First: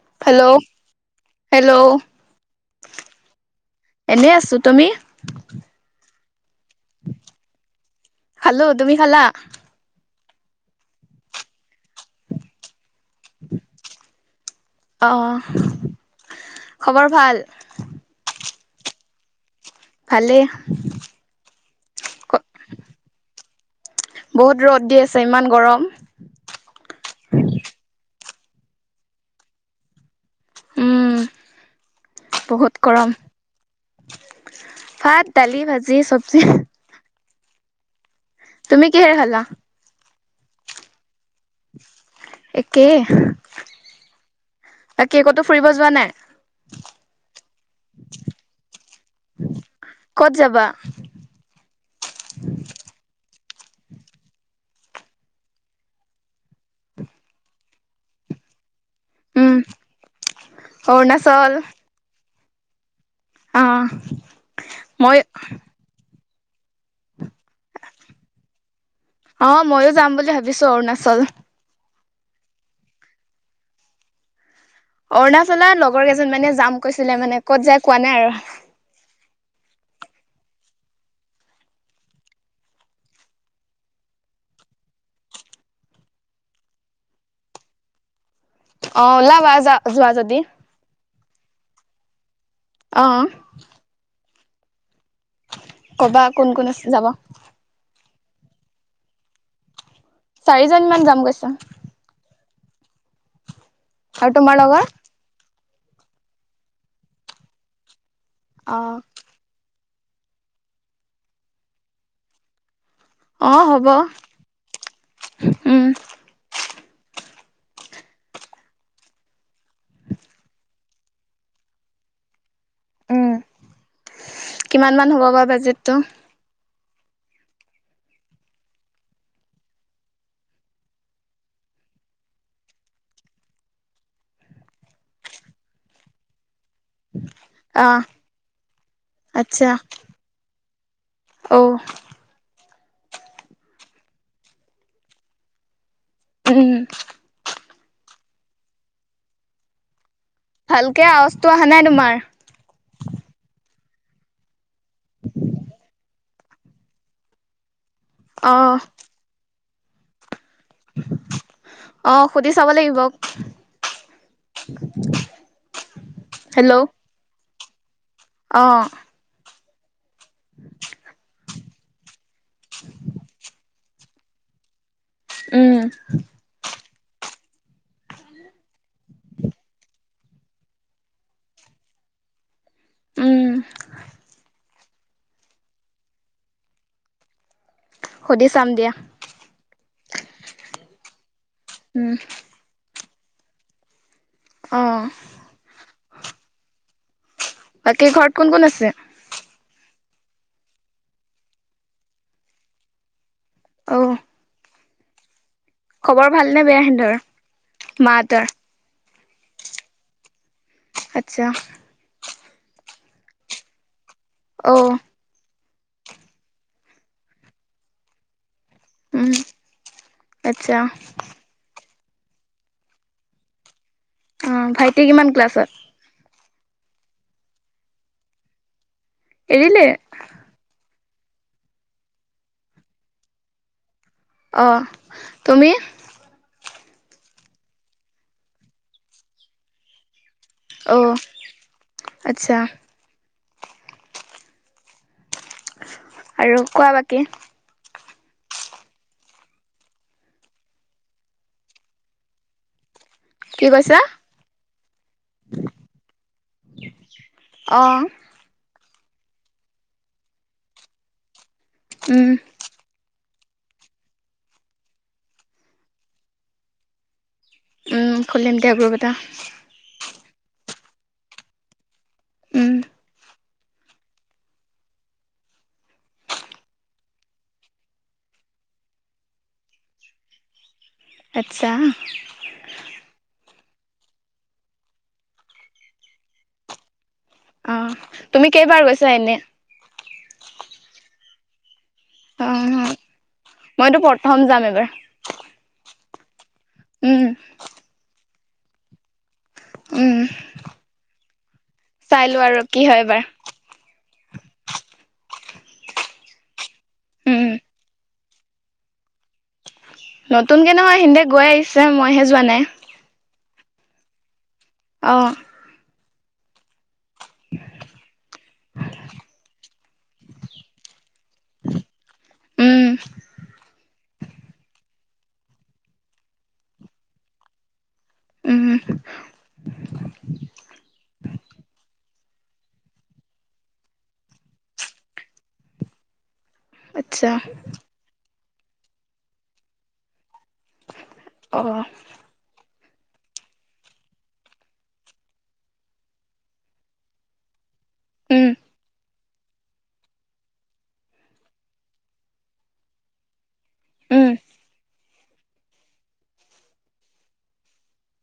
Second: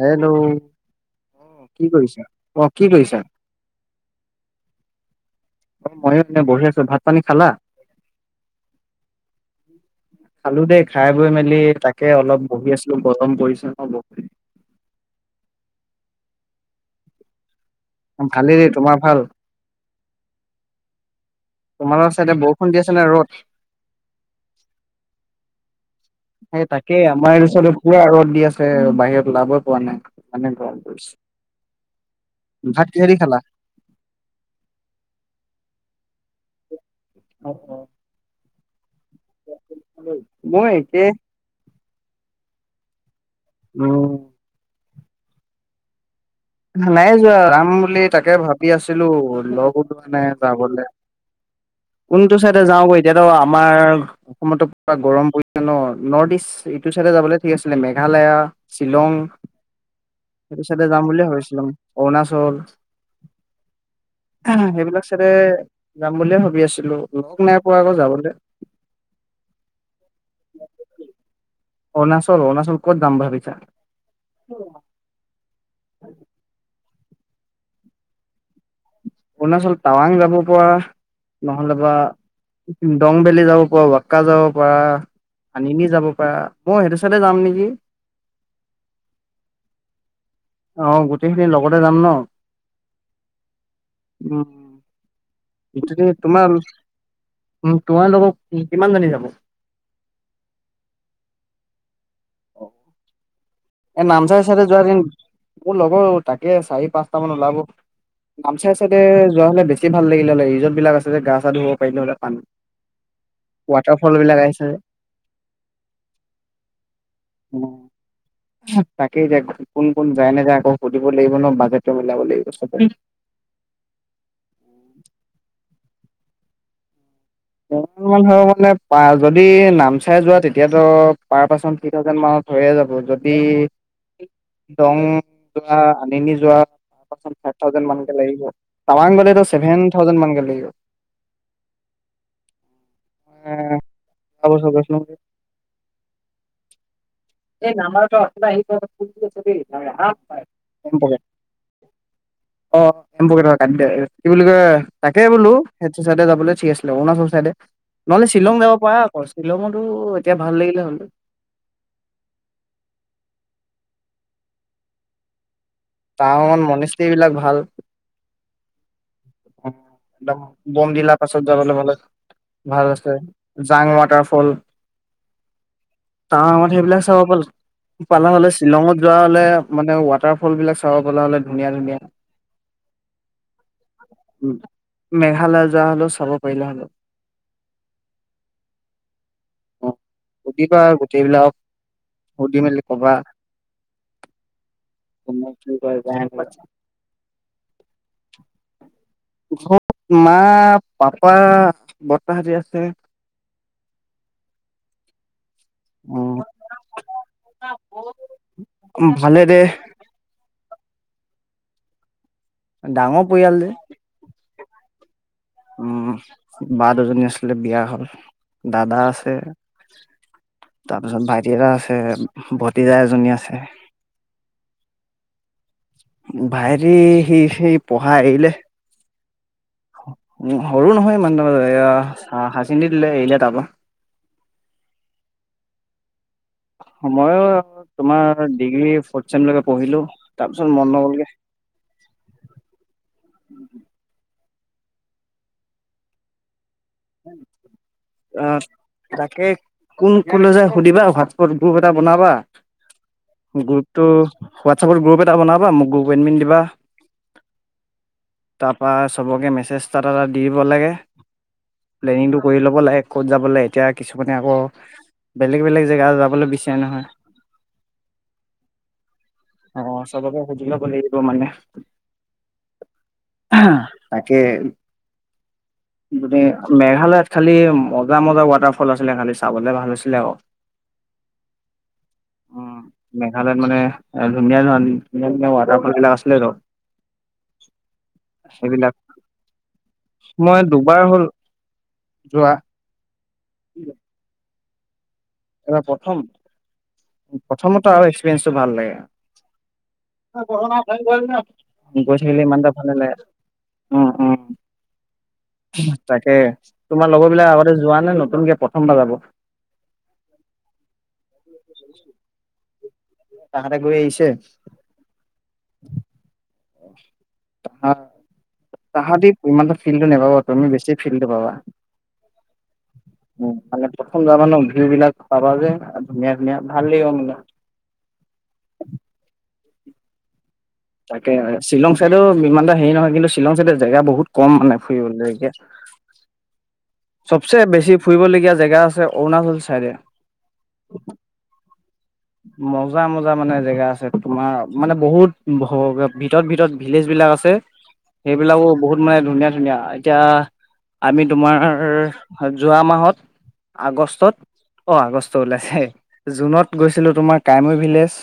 Hello hello hello কি কৰিছা অ কি কৰিছা? এনে আছো তুমি মই এনে বহি আছো ভাত পানী খালা খালো তুমি খালা খালো দেই খাই বৈ মেলি তাকে অলপ বহি আছিলো গৰম পৰিছে ন বৰকে অহ খবৰ ভাল অ ভালেই তোমাৰ ভাল ভালেই তোমালোকৰ চাইডে বৰষুণ দি আছে নে ৰ'দ বহুত ৰ'দ দি আছে ইমান গৰম সেই তাকে আমাৰ এইটো চাইডে পুৰা ৰদ দিয়া ফে বাহিৰত ওলাবই পৰা নাই ইমানে গৰম উম পৰিছে বহুত ভাত কিহেদি গৰম খালা ভাত দালি ভাজি চব চি অ অ তুমি কিহে খালা মই একে একে উম তাকে কতো ফুৰিব যোৱা নাই নাই যোৱা যাম বুলি তাকে ভাবি আছিলো লগ ওলোৱা নাই ক'ত যাবা যাবলে কোনটো চাইডে যাওঁ ক এতিয়াতো আমাৰ অসমতো পুৰা গৰম পৰিছে ন নৰ্থ ইষ্ট এইটো চাইডে যাবলে ঠিক আছিলে মেঘালয়া শ্বিলং উম সেইটো চাইডে যাম বুলিয়ে অৰুণাচল ভাবিছিলোং অৰুণাচল অ এহে সেইবিলাক মই চাইডে যাম বুলিয়ে ভাবি আছিলো লগ নাই পোৱা আকৌ যাবলৈ অ ময়ো যাম বুলি ভাবিছো অৰুণাচল অৰুণাচল অৰুণাচল ক'ত যাম ভাবিছা? অৰুণাচলৰ লগৰ কেইজন মানে যাম কৈছিলে মানে ক'ত যাই কোৱা নাই আৰু। অৰুণাচল টাৱাং যাব পৰা নহ'লে বা দংবেলি যাব পাৰ বাক্কা যাব পাৰা আনিনি যাব পাৰা মই সেইটো চালে যাম নেকি অ ওলাবা যোৱা যদি অ গোটেইখিনি লগতে যাম ন? ! অ। [unintelligible] উ ক'বা কোন কোন যাব কিমানজনী যাব? চাৰিজন মান যাম কৈছে। আৰু নামচাই তোমাৰ চাইদে লগৰ যোৱাৰ মোৰ লগৰ তাকে চাৰি পাঁচটা মান ওলাব নামচাই অ', চাইডে যোৱা হলে বেছি বেছি ভাল লাগিলে হলে ৰেচৰ্তবিলাক আছে যে গা চা ধুব পাৰিলো হলে পানীত। অ', হ'ব ৱাটাৰফল বিলাক আহিছে। অ তাকেই এতিয়া কোন কোন যায় নাযায় আকৌ সুধিব লাগিব ন বাজেটো মিলাব লাগিব চব। উম কিমান মান হ'ব বা বাজেটটো? নহয় মানে যদি নামচাই যোৱা তেতিয়াতো পাৰ পাৰ্চন থ্ৰী থাউজেণ্ড মানত হৈয়ে যাব যদি দং যোৱা আনিনি যোৱা ফাইভ থাউেণ্ড মান অ', লাগিব টাৱাং গলেটো আচ্ছা ছেভেন থাউজেণ্ড মানকে লাগিব। অ', [unintelligible] উম এই নাম্বাৰৰ পৰা উঠনি পৰা আমাৰ আহা অ এম ভালকে আৱাজটো অহা নাই তোমাৰ প ক অহ টানি দে কি বুলি কয় তাকে বোলো স চাইডে যাবলৈ চিক আছিলে অৰুণাচল চাইডে। নহ'লে শ্বিলং যাব অ', পাৰা আকৌ শ্বিলঙতো এতিয়া ভাল লাগিলে হল। অ সুধি চাব লাগিব। তাৰ মনিস্ৰীবিলাক ভাল। অহ একদম বমদিলা পাছত যাবলৈ হ'লে ভাল ৰাস্তাই জাং ৱাটাৰ ফল উম, টাৱৰঙত সেইবিলাক চাব পালো। পালাং হ'লে শ্বিলঙত যোৱা হ'লে মানে ৱাটাৰ ফল বিলাক চাব পালো হ'লে ধুনীয়া ধুনীয়া। [inaudible] উম। মেঘালয় যোৱা হ'লেও চাব পাৰিলে হ'লেও। সুধি চাম দিয়া। সুধিবা গোটেইবিলাক উম, সুধি মেলি, ক'বা অ', কোনে কি কয় বা? বাকী ঘৰত কোন কোন আছে? মা পাপা বৰ্তাহতি আছে। আহ খবৰ উম, ভালনে বেয়া হেতৰ মাহঁতৰ। ভালেৰে। আচ্ছা। ডাঙৰ পৰিয়াল যে। আহ। উম, বা দুজনী আছিলে বিয়া হ'ল। দাদা উম, আছে, আচ্ছা তাৰপিছত ভাইটিৰ এটা আছে। হে ভতিজা এজনী আছে। অ' ভাইটিৰ কিমান ক্লাছত। ভাইটিৰ সি সি পঢ়া এৰিলে। এৰিলে উম, সৰু নহয় ইমান ত হাই ছেকেণ্ডাৰি দিলে এৰিলে তাৰপৰা। আহ, তুমি। ময়ো তোমাৰ ডিগ্ৰী ফৰঠচেম লৈকে পঢ়িলো। তাৰপিছত মন অ', নগলগে। আচ্ছা আৰু কোৱা বাকী। আহ, তাকে কোন ক'লে যাই সুধিবা হোৱাটছপত গ্ৰুপ এটা বনাবা। কি কৈছা গ্ৰুপটো হোৱাটছপৰ গ্ৰুপ এটা বনাবা এডমিট দিবা। আহ। ত' চবকে মেচজ এটা এটা দি দিব লাগে, উম, প্লেনিংটো কৰি ল'ব লাগে ক'ত যাম। লে এতিয়া কিছুমানে আকৌ বেলেগ বেলেগ জেগা যাবলৈ বিচাৰে নহয়। উম, খুলিম দে গ্ৰুপ এটা। চবেকে সুধি ল'ব লাগিব মানে। উম। তাকে গোটে মেঘালয়ত খালি মজা মজা ৱাটাৰফল আছিলে, খালি চাবলে ভাল হৈছিলে আক। আচ্ছা। তাত মানে ধুনীয়া ধৰ ধুনীয়া ধুনীয়া ৱাটাৰফল বিলাক আছিলে টো। আহ, তুমি কেইবাৰ গৈছা এনে। মই দুবাৰ হ'ল। যোৱা অ' অ' মইতো প্ৰথম যাম এবাৰ। এবাৰ প্ৰথম উম, প্ৰথমত আৰু এক্সপিৰিয়েঞ্চটো ভাল উম, লাগে। [unintelligible] চাই গৈছিলো লোৱা আৰু ইমান এটা কি ভাল হয় এবাৰ নালাগে। উম, উম। তাকে তোমাৰ লগৰবিলাক উম, আগতে যোৱা নে নতুনকে প্ৰথমবাৰ যাব। নতুনকে নহয় সিহঁতে গৈ আহিছে মইহে যোৱা নাই। তাহতে গৈ আহিছে। আহ। তাহা তাহাঁতি ইমান ফিল্টো নাপাবা তুমি বেছি ফিল্ডটো পাবা উম, প্ৰথম যাবান ন ভিউ বিলাক পাবা যে ধুনীয়া ধুনীয়া ভাল লাগিব মানে উম তাকে শ্বিলং চাইডো ইমান এটা হেৰি নহয় কিন্তু শ্বিলং চাইডৰ জেগা বহুত কম মানে ফুৰিবলৈ কয়া আচ্ছা চবচে বেছি ফুৰিবলগীয়া জেগা আছে অৰুণাচল চাইডে আহ মজা মজা মানে জেগা আছে তোমাৰ মানে বহুত ভিতৰত ভিতৰত ভিলেজ বিলাক আছে উম, সেইবিলাকো বহুত মানে ধুনীয়া ধুনীয়া এতিয়া আমি তোমাৰ যোৱা মাহত উম, আগষ্টত অ' আগষ্ট ওলাইছে জুনত গৈছিলো, তোমাৰ কাইমৈ ভিলেজ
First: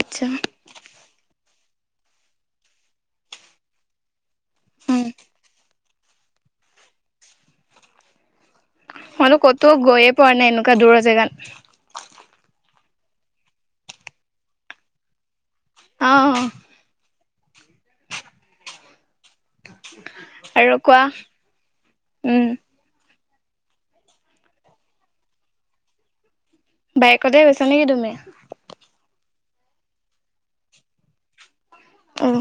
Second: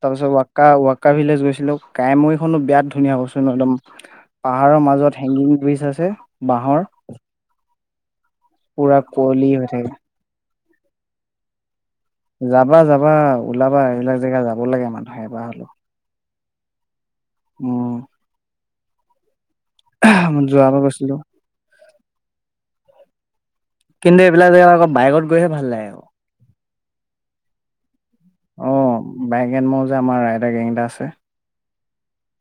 আচ্ছা তাৰপিছত ৱাক্ ৱাক্কা ভিলেজ গৈছিলো কাইমখনো বিৰাট ধুনীয়া কৈচোন একদম। পাহাৰৰ উম, মাজত হেংগিং ব্ৰীজ আছে বাঁহৰ। পুৰা মইানো কুঁৱলী হৈ ক'তো থাকে গৈয়ে পোৱা নাই এনেকুৱা দূৰৰ জেগাত। যাবা যাবা ওলাবা এইবিলাক জেগা যাব লাগে মানুহে এবাৰ হ'লেও। আহ। ম মই আৰু যোৱাবা কোৱা গৈছিলো উম কিন্তু এইবিলাক জেগা আকৌ বাইকত গৈহে ভাল লাগে আকৌ বাইকতে গৈছা নেকি তুমি? বাইয়েক এন [unintelligible] আমাৰ ৰাইদাৰ গেং এটা আছে। অৱ,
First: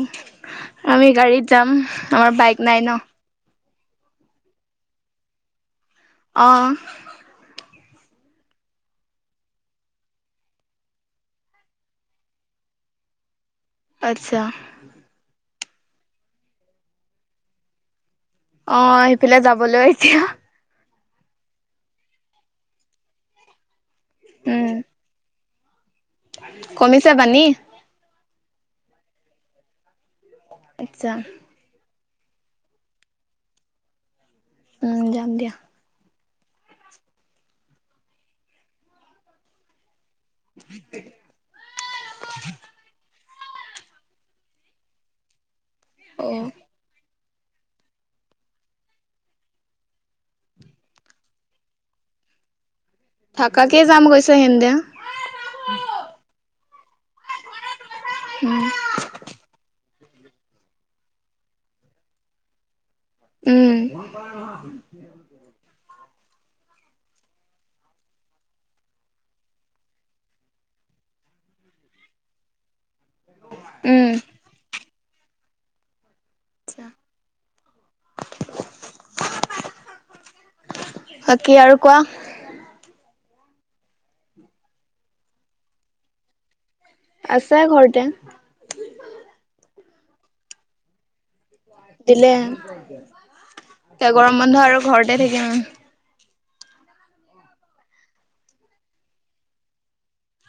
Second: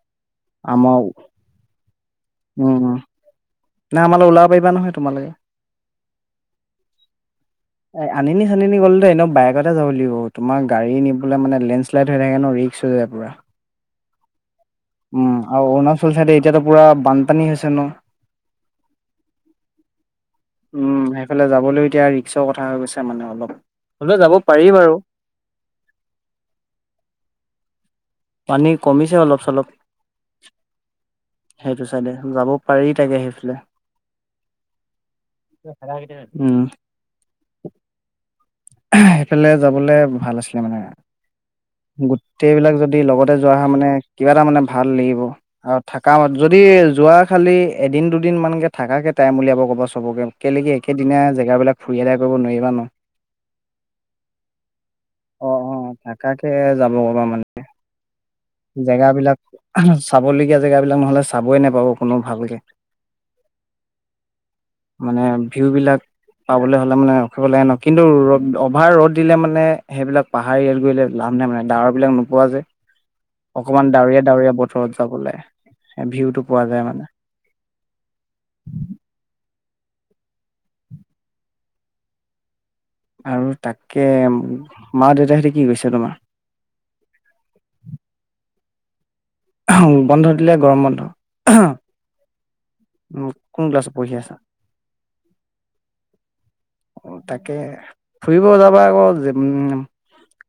আমাৰ আমি গাড়ীত যাম আমাৰ বাইক নাই উম ন। নাই আমাৰ ওলাবি বা নহয় তোমালোকে! অৱ। এ আনি চানিনি গ'ল দে এনে বাইকতে যাব লাগিব তুমাৰ গাড়ী নিবলে মানে লেঞ্চলাইড হৈ থাকে ন। পিছৰে পৰা। আচ্ছা। উম আৰু অৰুণাচল চাইডে এতিয়াতো পুৰা বানপানী হৈছে ন। অৱ সেইফালে যাবলৈ এতিয়া। উম সেইফালে যাবলৈ এতিয়া ৰিক্সৰ কথা হৈ গৈছে মানে অলপ, হ'লেও যাব পাৰি উম বাৰু। কমিছে পানি! পানী কমিছে অলপ চলপ। আচ্ছা। সেইটো চাইডে, যাব পাৰি তাকে সেইফালে। উম যাম দিয়া। উম, সেইফালে যাবলে ভাল আছিলে মানে। গোটেইবিলাক যদি লগতে যোৱা হয় মানে কিবা এটা মানে ভাল লাগিব আৰু থাকা অ যদি যোৱা খালি এদিন দুদিনমানকে থাকাকে টাইম উলিয়াব ক'ব চবকে কেলে কি একেদিনাই জেগাবিলাক ফুৰি [unintelligible] অ নোৱাৰিবা ন, থাকাকে যাম কৈছে সেন্দে অৱ অৱ থাকাকে যাব কবা মানে, উম জেগা বিলাক চাবলগীয়া জেগাবিলাক নহ'লে চাবই নোপাব কোনো ভালকে। উম মানে ভিউ বিলাক পাবলৈ হ'লে মানে ৰখিব লাগে নহ কিন্তু ৰ'দ অভাৰ ৰ'দ দিলে মানে সেইবিলাক পাহাৰ ইয়াল কৰিলে লা লাভ নাই মানে ডাৱৰ বিলাক নো পোৱা যে অকমান উম ডাৱৰীয়া ডাৱৰীয়া বতৰত যাব লে ভিউটো পোৱা যায় মানে বাকী আৰু কোৱা আৰু তাকে মা দেউতাহিতে কি কৈছে তোমাৰ আছে ঘৰতে বন্ধ দিলে গৰম বন্ধ দিলে কোন ক্লাছত এতিয়া পঢ়ি আছা? গৰম বন্ধ আৰু ঘৰতে থাকিম তাকে ফুৰিব যাবা আকৌ উম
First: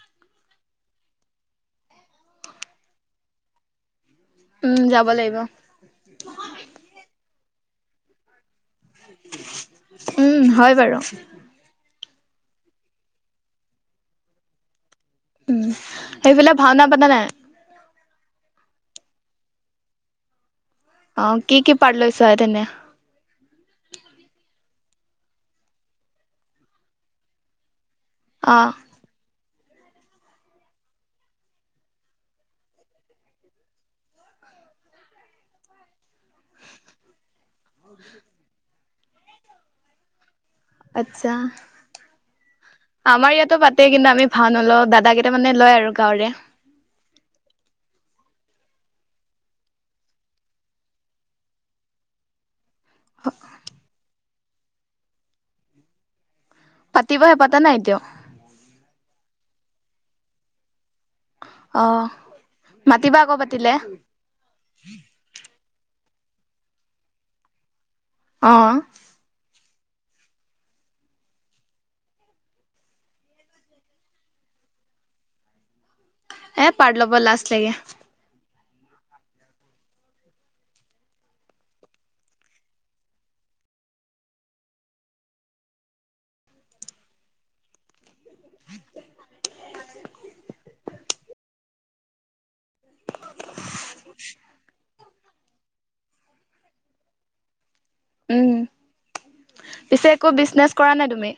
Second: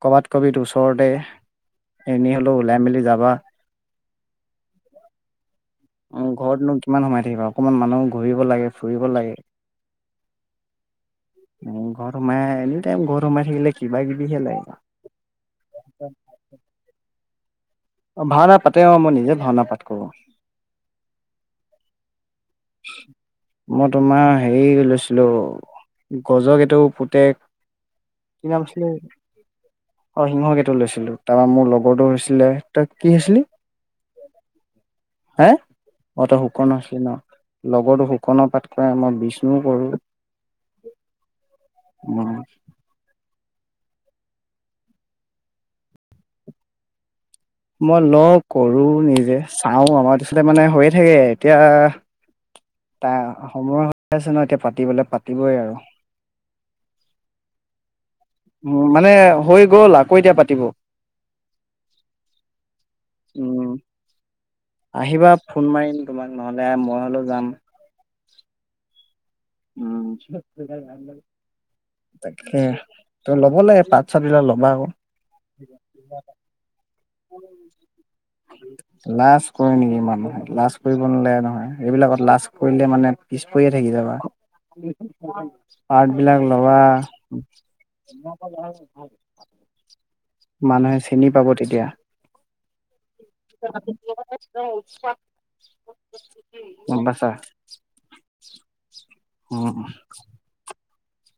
কৰ'বাত কবিত ওচৰতে এনেই হলেও ওলাই মেলি যাবা উম যাব লাগিব উম ঘৰতনো কিমান সোমায় থাকিবা অকমান মানুহ ঘূৰিব লাগে ফুৰিব লাগে। উম হয় বাৰু উম, ঘৰত সোমাই এনি টাইম ঘৰত সোমাই থাকিলে কিবা কিবিহে লাগিব উম সেইফালে ভাওনা পাতা নাই অ ভাওনা পাতে অ মই নিজে ভাওনা পাঠ কৰো অ কি কি পাৰ লৈছ এতেনে মই তোমাৰ হেৰি লৈ ছিলো গজক এইটো পুতেক কি অ নাম আছিলে অ সিংহকেইটো লৈছিলো তাপা মোৰ লগৰটো হৈছিলে তই কি হৈছিলি হে অ তই শুৰ্কন হৈছিলি ন লগৰো শুকণ পাঠ কৰে মই বিষ্ণু কৰো। আত্ছা অ আমাৰ ইয়াত টো পাতে কিন্তু আমি ভাও নলও দাদা কেইটা মানে লয় আৰু গাঁৱৰে। মই ল কৰো নিজে চাও আমাৰ পিছতে মানে হৈয়ে থাকে এতিয়া ত সময় হৈ আছে ন এতিয়া পাতিবলে পাতিবই আৰু। পাতিবহে পাতা নাই এতিয়াও। উ মানে হৈ গল আকৌ এতিয়া পাতিব। অহ মাতিবা আকৌ উম পাতিলে। আহিবা ফোন মাৰিম তোমাক নহলে মই হলেও যাম। অহ। উম তাকে ত ল'ব লাগে পাত চাতবিলাক ল'বা আকৌ। এ পাৰট ল'ব লাষ্ট লাগে। লাজ কৰে নেকি মানুহে লাজ কৰিব নালাগে নহয় এইবিলাকত লাজ কৰিলে মানে পিছ পৰিয়ে থাকি যাবা, পাত বিলাক লবা। মানুহে চিনি পাব তেতিয়া। [unintelligible] গম পাইছা? উম উম পিছে একো বিজনেচ কৰা নাই তুমি?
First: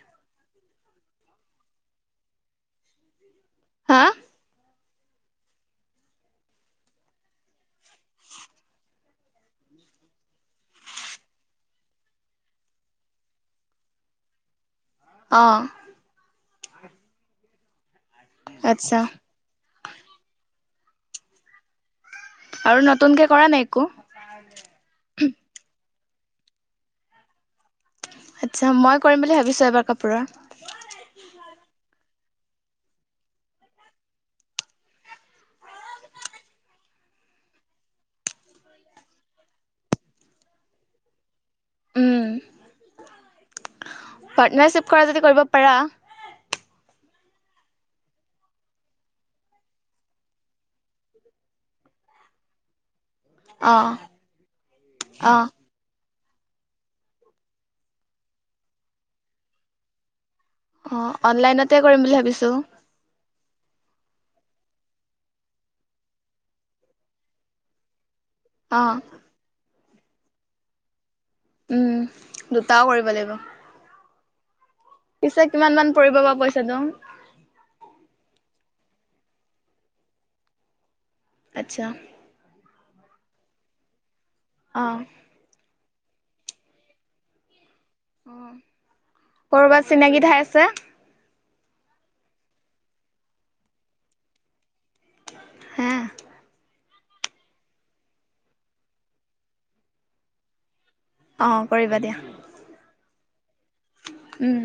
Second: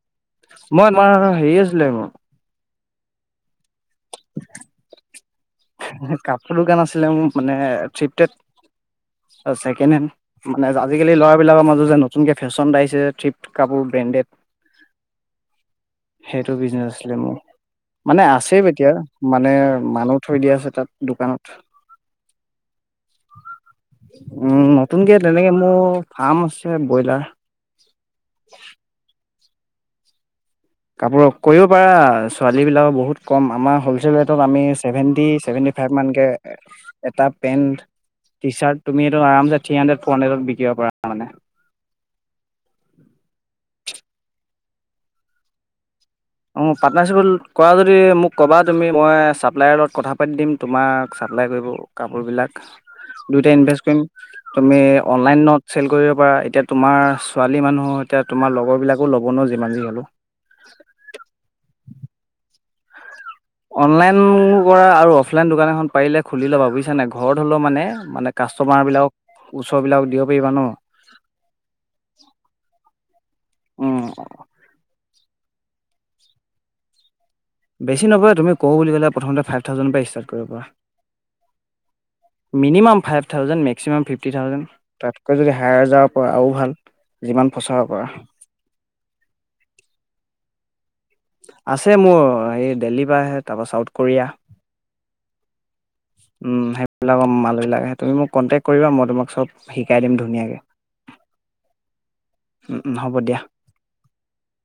মই মই হেৰি আছিলে মোৰ। হা কাপোৰ দোকান আছিলে মোৰ মানে [unintelligible] ছেকেণ্ড হেণ্ড মানে আজিকালি ল'ৰাবলাকৰ মাজত যে নতুনকে ফেশ্বনত আহিছে [unintelligible] কাপোৰ ব্ৰেণ্ডেড অঁ। সেইটো বিজনেচ আছিলে মোৰ মানে। আছে এতিয়া আচ্ছা মানে মানুহ থৈ দিয়া আছে তাত দোকানত। আৰু নতুনকে কৰা নাই একো উম নতুনকে তেনেকে মোৰ। ফাৰ্ম আছে ব্ৰইলাৰ। আচ্ছা মই কৰিম বুলি ভাবিছো এবাৰ কাপোৰৰ। ছোৱালীবিলাকৰ বহুত কম আমাৰ হ'লচেল ৰেটত আমি চেভেণ্টি চেভেণ্টি ফাইভমানানকৈ এটা। পেণ্ট টি চাৰ্ট তুমি এইটো আম থ্ৰী হাড্ৰেড ফ'ৰ হাণ্ড্ৰেডত বিকিব পাৰা মানে। উম পাৰ্টনাৰশ্বিপ কৰা যদি কৰিব পাৰা। অ পাৰ্টনাৰশ্বিপত কৰা যদি মোক ক'বা তুমি মই চাপ্লায়াৰ লগত কথা পাতি দিম তোমাক। এপ্লাই কৰিব কাপোৰবিলাক দুইটাই অ ইনভেষ্ট কৰিম তুমি অ অনলাইনত চেল কৰি। পৰা এতিয়া তোমাৰ ছোৱালী মানুহ এতিয়া তোমাৰ লগৰ বিলাকো ল'ব নোৱাৰ যিমান যি হলো। অ অনলাইনতে কৰিম বুলি ভাবিছো। অনলাইন কৰা আৰু অফলাইন দোকান এখন পাৰিলে খুলি ল'বা বুজিছা নে ঘৰত হলেও মানে মানে। অ কাষ্টমাৰ বিলাকক ওচৰ বিলাকক দিব পাৰিবা ন? উম, দুটাও কৰিব লাগিব। উম, পিছে কিমান মান পৰিব বা পইচাটো? বেছি নপৰে তুমি কওঁ বুলি ক'লে প্ৰথমতে ফাইভ থাউজেণ্ডৰ পৰা ষ্টাৰ্ট কৰিব পাৰা। আচ্ছা। Minimum five thousand maximum fifty thousand অ তাতকৈ যদি হায়াৰ যাৰ পৰা আৰু ভাল যিমান। ফচাব পাৰা অ কৰবাত চিনাকি ঠাই আছে। আছে মোৰ এই দেলহীৰ পৰা আহে তাৰপা চাউথ কোৰিয়া। হা উম সেই। এইবিলাকৰ মালবিলাকে তুমি মোক কণ্টেক্ট কৰিবা, মই তোমাক চব শিকাই দিম ধুনীয়াকে। অ', কৰিবা দিয়া। হ'ব দিয়া উম,